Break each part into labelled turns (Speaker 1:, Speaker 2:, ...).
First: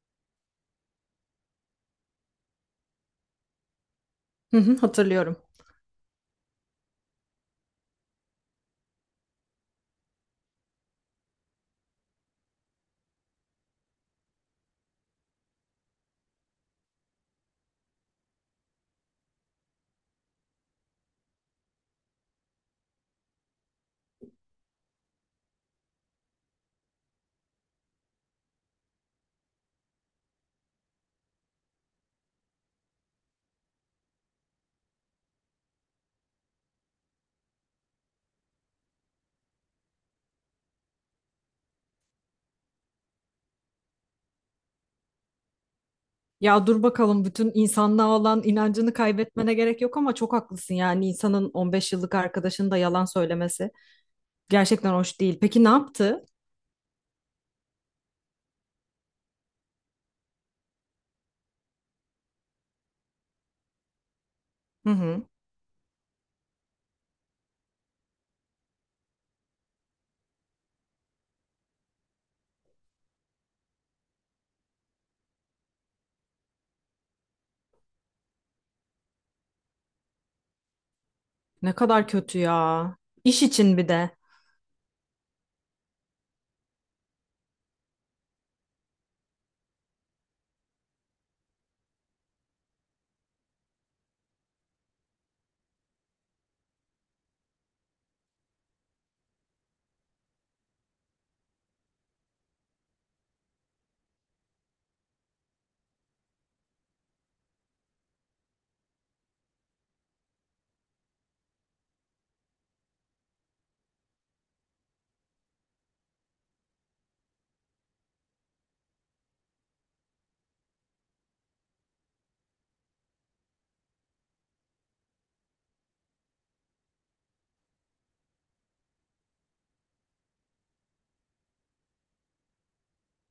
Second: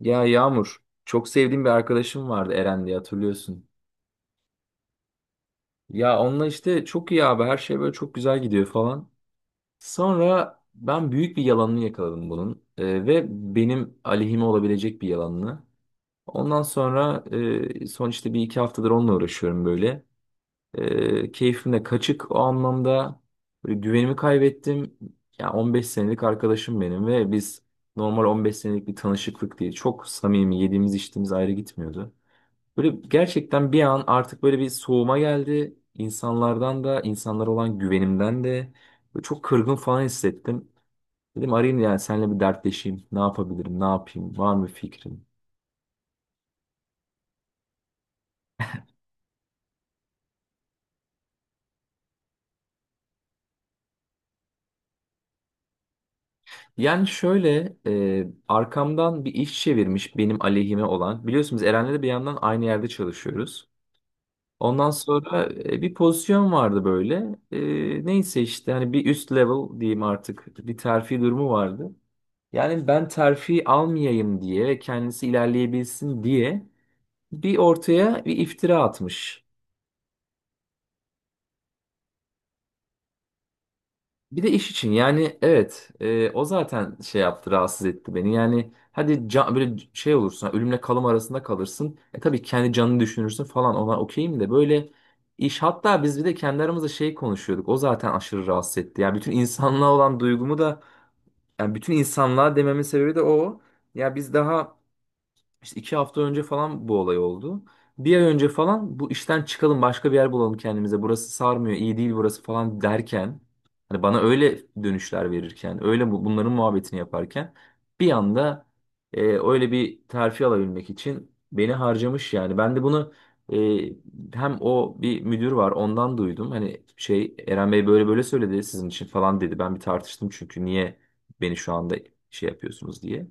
Speaker 1: Ya Yağmur, çok sevdiğim bir arkadaşım vardı Eren diye hatırlıyorsun.
Speaker 2: Hı hı, hatırlıyorum.
Speaker 1: Ya onunla işte çok iyi abi her şey böyle çok güzel gidiyor falan. Sonra ben büyük bir yalanını yakaladım bunun ve benim aleyhime olabilecek bir yalanını. Ondan sonra son işte bir iki haftadır onunla uğraşıyorum böyle. Keyfim de kaçık o anlamda böyle güvenimi kaybettim. Ya 15 senelik arkadaşım benim ve biz normal 15 senelik bir tanışıklık değil. Çok samimi yediğimiz içtiğimiz ayrı gitmiyordu. Böyle gerçekten bir an artık böyle bir soğuma geldi. İnsanlardan da, insanlara olan güvenimden de böyle çok kırgın falan hissettim. Dedim arayayım yani seninle bir dertleşeyim. Ne yapabilirim, ne yapayım, var mı fikrin?
Speaker 2: Ya dur bakalım, bütün insanlığa olan inancını kaybetmene gerek yok ama çok haklısın, yani insanın 15 yıllık arkadaşının da yalan söylemesi gerçekten hoş değil. Peki ne yaptı?
Speaker 1: Yani şöyle arkamdan bir iş çevirmiş benim aleyhime olan. Biliyorsunuz Eren'le de bir yandan aynı yerde çalışıyoruz. Ondan
Speaker 2: Hı hı.
Speaker 1: sonra bir pozisyon vardı böyle. Neyse işte hani bir üst level diyeyim artık bir terfi durumu vardı. Yani ben terfi almayayım diye ve kendisi ilerleyebilsin diye bir ortaya bir iftira atmış.
Speaker 2: Ne kadar kötü ya. İş için bir de.
Speaker 1: Bir de iş için yani evet o zaten şey yaptı rahatsız etti beni. Yani hadi can, böyle şey olursun ölümle kalım arasında kalırsın. Tabii kendi canını düşünürsün falan ona okeyim de böyle iş hatta biz bir de kendi aramızda şey konuşuyorduk. O zaten aşırı rahatsız etti. Yani bütün insanlığa olan duygumu da yani bütün insanlığa dememin sebebi de o. Ya biz daha İşte 2 hafta önce falan bu olay oldu. Bir ay önce falan bu işten çıkalım başka bir yer bulalım kendimize. Burası sarmıyor, iyi değil burası falan derken. Hani bana öyle dönüşler verirken, öyle bunların muhabbetini yaparken bir anda öyle bir terfi alabilmek için beni harcamış yani. Ben de bunu hem o bir müdür var ondan duydum. Hani şey Eren Bey böyle böyle söyledi sizin için falan dedi. Ben bir tartıştım çünkü niye beni şu anda şey yapıyorsunuz diye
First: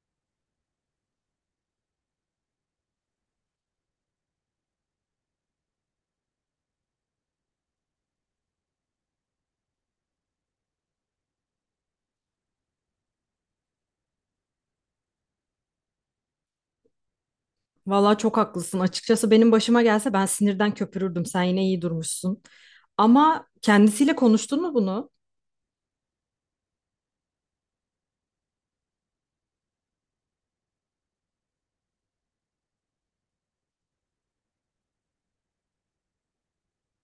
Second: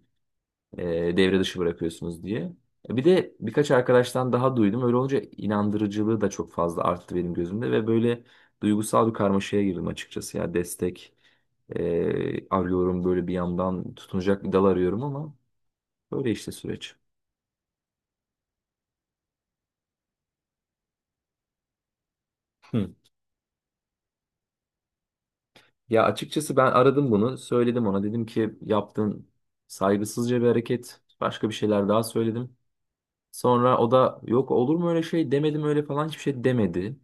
Speaker 1: devre dışı bırakıyorsunuz diye. Bir de birkaç arkadaştan daha duydum. Öyle olunca inandırıcılığı da çok fazla arttı benim gözümde ve böyle duygusal bir karmaşaya girdim açıkçası. Ya destek arıyorum böyle bir yandan tutunacak bir dal arıyorum ama böyle işte süreç.
Speaker 2: Vallahi çok haklısın. Açıkçası benim başıma gelse ben sinirden köpürürdüm. Sen yine iyi durmuşsun.
Speaker 1: Hı.
Speaker 2: Ama kendisiyle konuştun mu bunu?
Speaker 1: Ya açıkçası ben aradım bunu, söyledim ona. Dedim ki yaptığın saygısızca bir hareket. Başka bir şeyler daha söyledim. Sonra o da yok olur mu öyle şey demedim öyle falan hiçbir şey demedi.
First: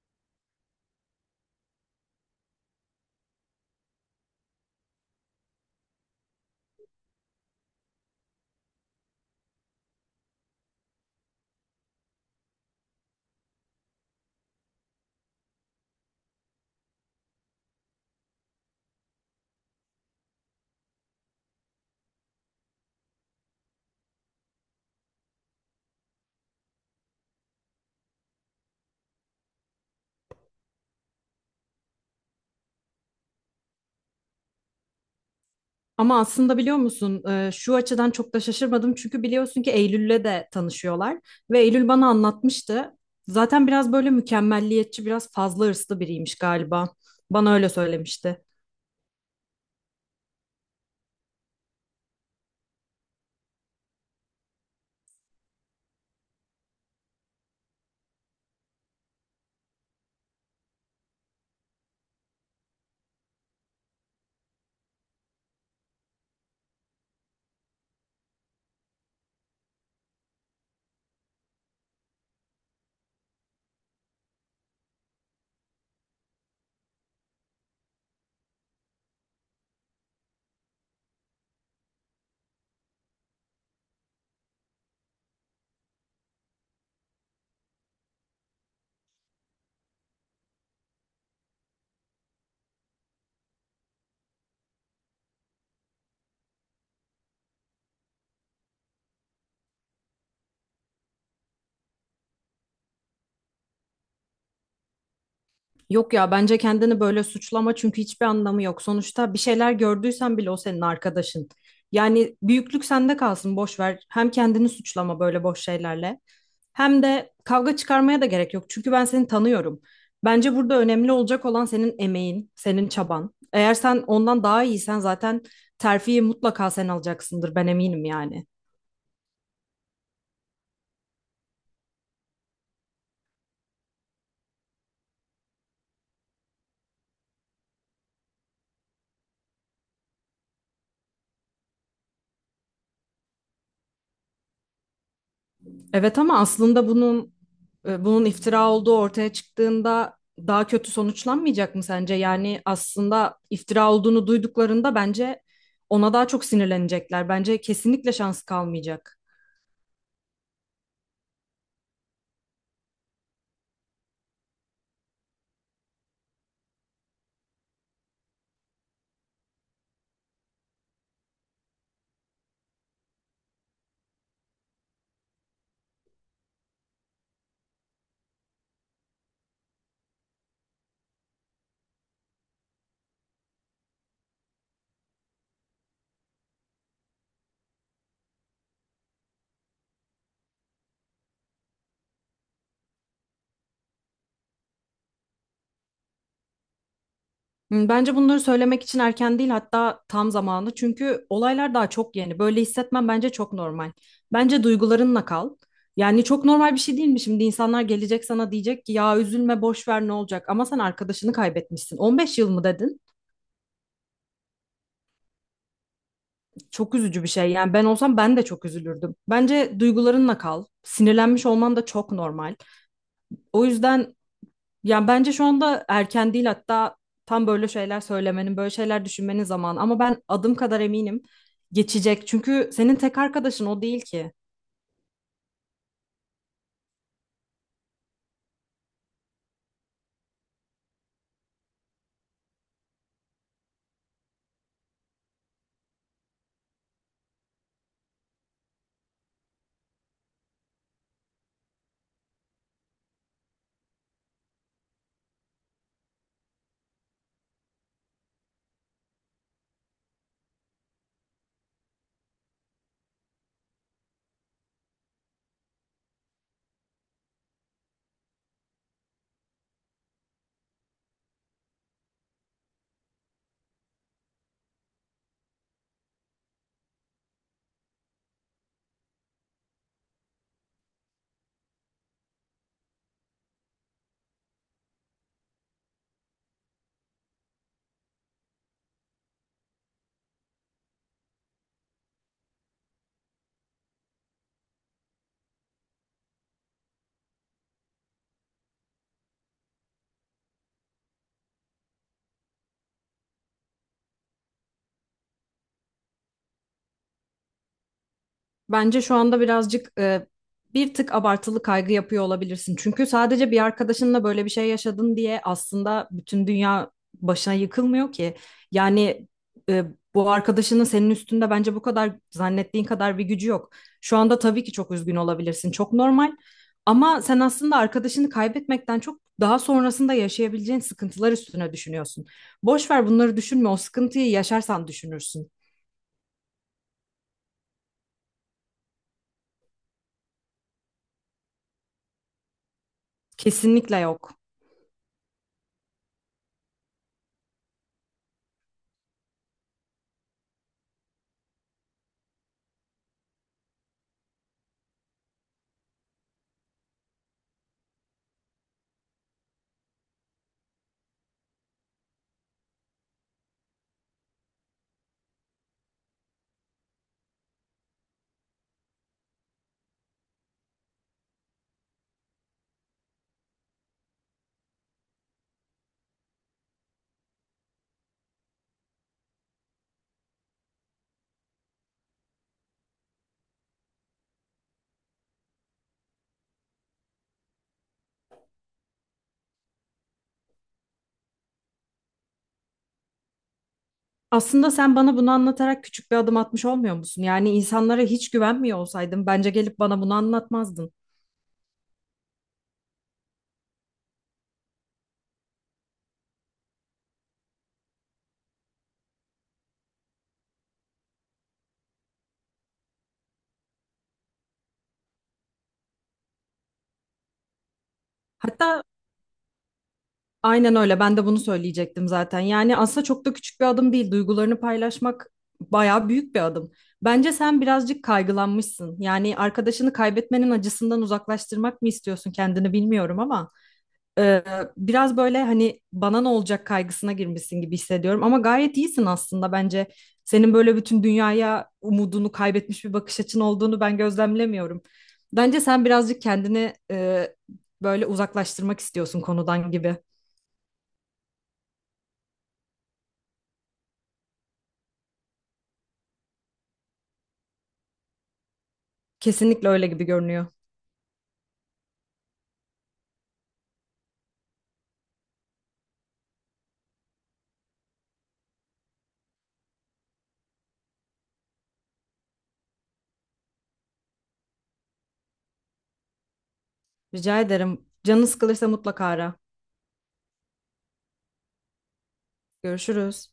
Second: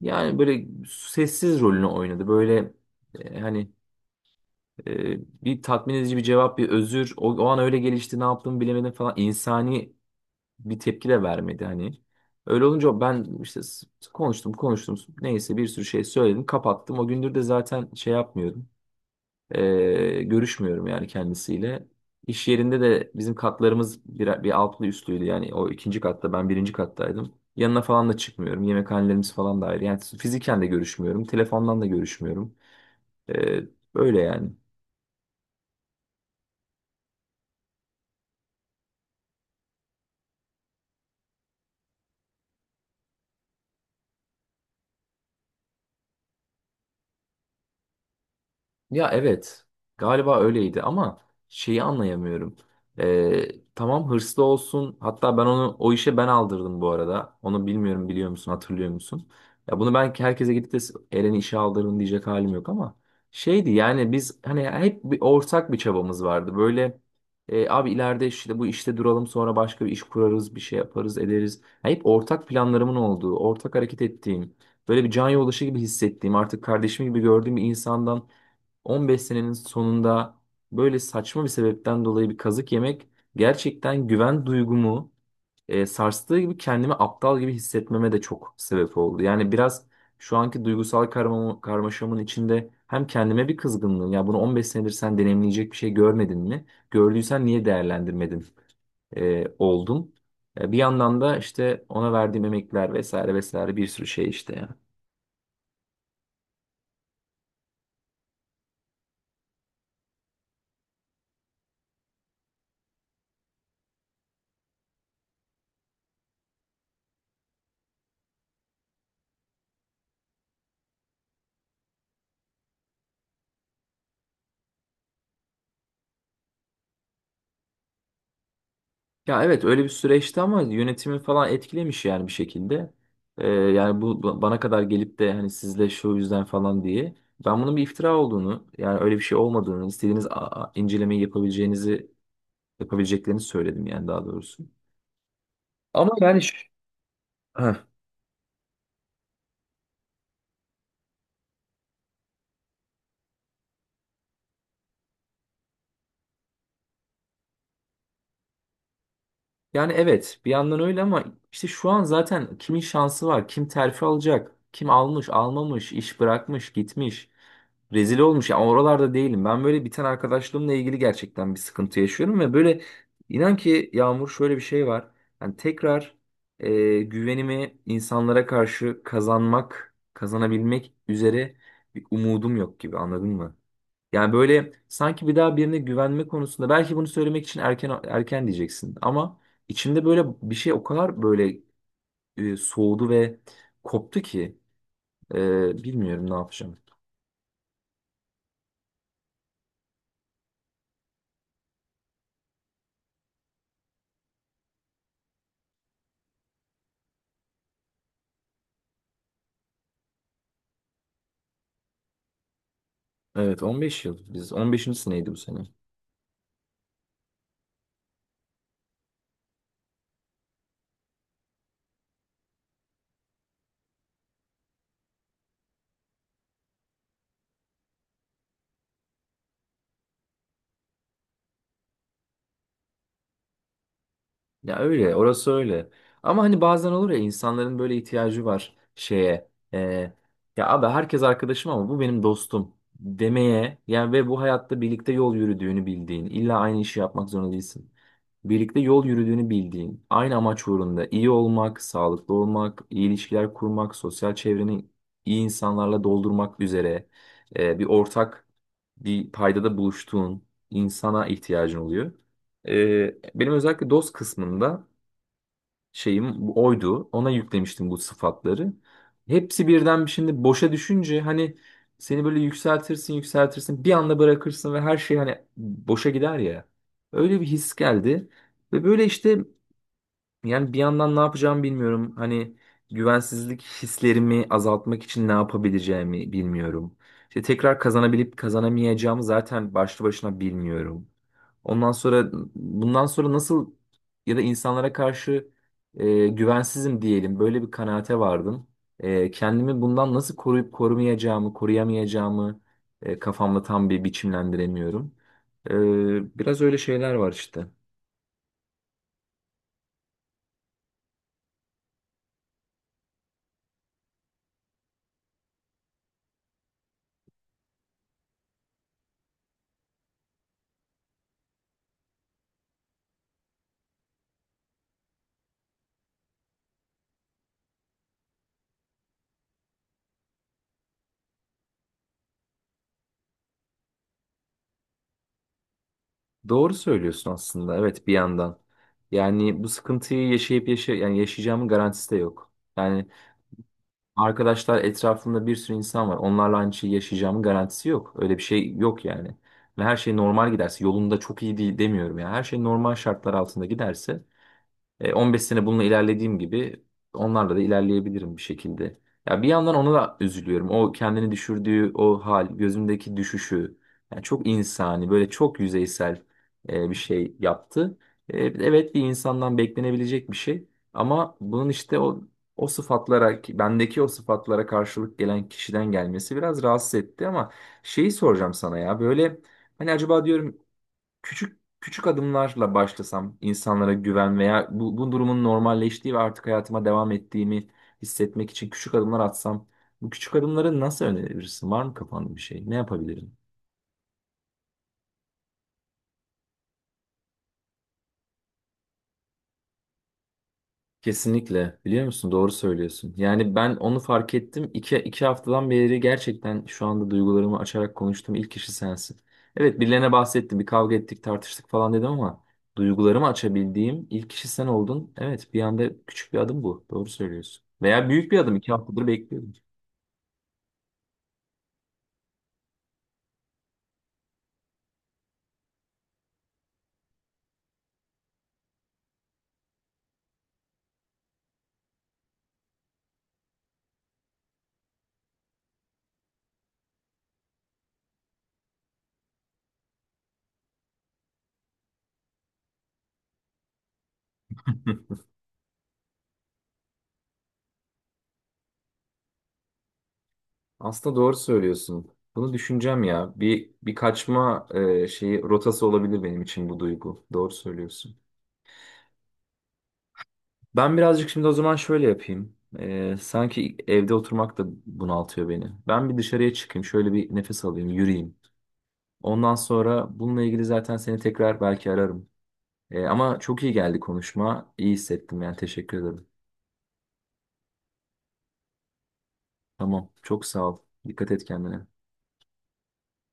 Speaker 1: Yani böyle sessiz rolünü oynadı. Böyle hani bir tatmin edici bir cevap, bir özür. O an öyle gelişti, ne yaptığımı bilemedim falan. İnsani bir tepki de vermedi hani. Öyle olunca ben işte konuştum, konuştum. Neyse bir sürü şey söyledim, kapattım. O gündür de zaten şey yapmıyorum. Görüşmüyorum yani kendisiyle. İş yerinde de bizim katlarımız bir altlı üstlüydü. Yani o ikinci katta ben birinci kattaydım. Yanına falan da çıkmıyorum. Yemekhanelerimiz falan da ayrı. Yani fiziken de görüşmüyorum. Telefondan da görüşmüyorum. Ee, böyle yani.
Speaker 2: Ama aslında biliyor musun, şu açıdan çok da şaşırmadım, çünkü biliyorsun ki Eylül'le de tanışıyorlar ve Eylül bana anlatmıştı. Zaten biraz böyle mükemmelliyetçi, biraz fazla hırslı biriymiş galiba. Bana öyle söylemişti.
Speaker 1: Ya evet galiba öyleydi ama şeyi anlayamıyorum. Ee, tamam hırslı olsun hatta ben onu o işe ben aldırdım bu arada. Onu bilmiyorum biliyor musun hatırlıyor musun? Ya bunu ben herkese gidip de Eren'i işe aldırdım diyecek halim yok ama şeydi yani biz hani hep bir ortak bir çabamız vardı. Böyle abi ileride işte bu işte duralım sonra başka bir iş kurarız bir şey yaparız ederiz. Ya hep ortak planlarımın olduğu ortak hareket ettiğim böyle bir can yoldaşı gibi hissettiğim artık kardeşim gibi gördüğüm bir insandan 15 senenin sonunda böyle saçma bir sebepten dolayı bir kazık yemek gerçekten güven duygumu sarstığı gibi kendimi aptal gibi hissetmeme de çok sebep oldu. Yani biraz şu anki duygusal karmaşamın içinde hem kendime bir kızgınlığım ya bunu 15 senedir sen deneyimleyecek bir şey görmedin mi? Gördüysen niye değerlendirmedin oldum. Bir yandan da işte ona verdiğim emekler vesaire vesaire bir sürü şey işte ya.
Speaker 2: Yok ya, bence kendini böyle suçlama, çünkü hiçbir anlamı yok. Sonuçta bir şeyler gördüysen bile o senin arkadaşın. Yani büyüklük sende kalsın, boş ver. Hem kendini suçlama böyle boş şeylerle. Hem de kavga çıkarmaya da gerek yok. Çünkü ben seni tanıyorum. Bence burada önemli olacak olan senin emeğin, senin çaban. Eğer sen ondan daha iyisen zaten terfiyi mutlaka sen alacaksındır. Ben eminim yani.
Speaker 1: Ya evet öyle bir süreçti ama yönetimi falan etkilemiş yani bir şekilde. Yani bu bana kadar gelip de hani sizle şu yüzden falan diye. Ben bunun bir iftira olduğunu yani öyle bir şey olmadığını istediğiniz incelemeyi yapabileceğinizi yapabileceklerini söyledim yani daha doğrusu. Ama
Speaker 2: Evet, ama
Speaker 1: yani
Speaker 2: aslında bunun
Speaker 1: heh.
Speaker 2: e, bunun iftira olduğu ortaya çıktığında daha kötü sonuçlanmayacak mı sence? Yani aslında iftira olduğunu duyduklarında bence ona daha çok sinirlenecekler. Bence kesinlikle şansı kalmayacak.
Speaker 1: Yani evet bir yandan öyle ama işte şu an zaten kimin şansı var? Kim terfi alacak? Kim almış, almamış, iş bırakmış, gitmiş. Rezil olmuş. Yani oralarda değilim. Ben böyle biten arkadaşlığımla ilgili gerçekten bir sıkıntı yaşıyorum ve böyle inan ki Yağmur şöyle bir şey var. Yani tekrar güvenimi insanlara karşı kazanmak, kazanabilmek üzere bir umudum yok gibi anladın mı? Yani böyle sanki bir daha birine güvenme konusunda belki bunu söylemek için erken erken diyeceksin ama içimde böyle bir şey o kadar böyle soğudu ve koptu ki bilmiyorum ne yapacağım.
Speaker 2: Hmm. Bence bunları söylemek için erken değil, hatta tam zamanı. Çünkü olaylar daha çok yeni. Böyle hissetmen bence çok normal. Bence duygularınla kal. Yani çok normal bir şey değil mi? Şimdi insanlar gelecek sana diyecek ki, ya üzülme boş ver, ne olacak? Ama sen arkadaşını kaybetmişsin. 15 yıl mı dedin?
Speaker 1: Evet 15 yıl. Biz 15. seneydi bu sene.
Speaker 2: Çok üzücü bir şey. Yani ben olsam ben de çok üzülürdüm. Bence duygularınla kal. Sinirlenmiş olman da çok normal. O yüzden, yani bence şu anda erken değil, hatta tam böyle şeyler söylemenin, böyle şeyler düşünmenin zamanı. Ama ben adım kadar eminim, geçecek. Çünkü senin tek arkadaşın o değil ki.
Speaker 1: Ya öyle, orası öyle. Ama hani bazen olur ya insanların böyle ihtiyacı var şeye. e, ya abi herkes arkadaşım ama bu benim dostum demeye. Yani ve bu hayatta birlikte yol yürüdüğünü bildiğin, illa aynı işi yapmak zorunda değilsin. Birlikte yol yürüdüğünü bildiğin, aynı amaç uğrunda iyi olmak, sağlıklı olmak, iyi ilişkiler kurmak, sosyal çevreni iyi insanlarla doldurmak üzere bir ortak bir paydada buluştuğun insana ihtiyacın oluyor. Benim özellikle DOS kısmında şeyim bu oydu. Ona yüklemiştim bu sıfatları. Hepsi birden bir şimdi boşa düşünce hani seni böyle yükseltirsin yükseltirsin bir anda bırakırsın ve her şey hani boşa gider ya. Öyle bir his geldi. Ve böyle işte yani bir yandan ne yapacağımı bilmiyorum. Hani güvensizlik hislerimi azaltmak için ne yapabileceğimi bilmiyorum. İşte tekrar kazanabilip kazanamayacağımı zaten başlı başına bilmiyorum. Ondan sonra bundan sonra nasıl ya da insanlara karşı güvensizim diyelim böyle bir kanaate vardım. Kendimi bundan nasıl koruyup korumayacağımı, koruyamayacağımı kafamda tam bir biçimlendiremiyorum. Biraz öyle şeyler var işte.
Speaker 2: Bence şu anda birazcık, bir tık abartılı kaygı yapıyor olabilirsin. Çünkü sadece bir arkadaşınla böyle bir şey yaşadın diye aslında bütün dünya başına yıkılmıyor ki. Yani e, bu arkadaşının senin üstünde bence bu kadar, zannettiğin kadar bir gücü yok. Şu anda tabii ki çok üzgün olabilirsin. Çok normal. Ama sen aslında arkadaşını kaybetmekten çok daha sonrasında yaşayabileceğin sıkıntılar üstüne düşünüyorsun. Boş ver, bunları düşünme. O sıkıntıyı yaşarsan düşünürsün.
Speaker 1: Doğru söylüyorsun aslında. Evet bir yandan. Yani bu sıkıntıyı yaşayıp yani yaşayacağımın garantisi de yok. Yani
Speaker 2: Kesinlikle yok.
Speaker 1: arkadaşlar etrafımda bir sürü insan var. Onlarla aynı şeyi yaşayacağımın garantisi yok. Öyle bir şey yok yani. Ve her şey normal giderse yolunda çok iyi değil demiyorum ya. Her şey normal şartlar altında giderse 15 sene bununla ilerlediğim gibi onlarla da ilerleyebilirim bir şekilde. Ya bir yandan ona da üzülüyorum. O kendini düşürdüğü o hal, gözümdeki düşüşü. Yani çok insani, böyle çok yüzeysel bir şey yaptı. Evet bir insandan beklenebilecek bir şey. Ama bunun işte o sıfatlara, bendeki o sıfatlara karşılık gelen kişiden gelmesi biraz rahatsız etti ama şeyi soracağım sana ya böyle hani acaba diyorum küçük küçük adımlarla başlasam insanlara güven veya bu durumun normalleştiği ve artık hayatıma devam ettiğimi hissetmek için küçük adımlar atsam bu küçük adımları nasıl önerebilirsin? Var mı kafanda bir şey? Ne yapabilirim?
Speaker 2: Aslında sen bana bunu anlatarak küçük bir adım atmış olmuyor musun? Yani insanlara hiç güvenmiyor olsaydın bence gelip bana bunu anlatmazdın.
Speaker 1: Kesinlikle. Biliyor musun? Doğru söylüyorsun. Yani ben onu fark ettim. İki haftadan beri gerçekten şu anda duygularımı açarak konuştuğum ilk kişi sensin. Evet birilerine bahsettim. Bir kavga ettik, tartıştık falan dedim ama duygularımı açabildiğim ilk kişi sen oldun. Evet bir anda küçük bir adım bu. Doğru söylüyorsun. Veya büyük bir adım. İki
Speaker 2: Hatta
Speaker 1: haftadır bekliyordum.
Speaker 2: aynen öyle. Ben de bunu söyleyecektim zaten. Yani aslında çok da küçük bir adım değil. Duygularını paylaşmak bayağı büyük bir adım. Bence sen birazcık kaygılanmışsın. Yani arkadaşını kaybetmenin acısından uzaklaştırmak mı istiyorsun kendini, bilmiyorum ama. Ee, biraz böyle, hani bana ne olacak kaygısına girmişsin gibi hissediyorum ama gayet iyisin aslında bence. Senin böyle bütün dünyaya umudunu kaybetmiş bir bakış açın olduğunu ben gözlemlemiyorum. Bence sen birazcık kendini, böyle uzaklaştırmak istiyorsun konudan gibi.
Speaker 1: Aslında doğru söylüyorsun. Bunu düşüneceğim ya. Bir kaçma şeyi rotası olabilir benim için bu duygu. Doğru söylüyorsun.
Speaker 2: Kesinlikle öyle gibi görünüyor.
Speaker 1: Ben birazcık şimdi o zaman şöyle yapayım. Sanki evde oturmak da bunaltıyor beni. Ben bir dışarıya çıkayım, şöyle bir nefes alayım, yürüyeyim. Ondan sonra bununla ilgili zaten seni tekrar belki ararım. Ama çok iyi geldi konuşma. İyi hissettim yani teşekkür ederim.
Speaker 2: Rica ederim. Canın sıkılırsa mutlaka ara.
Speaker 1: Tamam, çok sağ ol. Dikkat et kendine.
Speaker 2: Görüşürüz.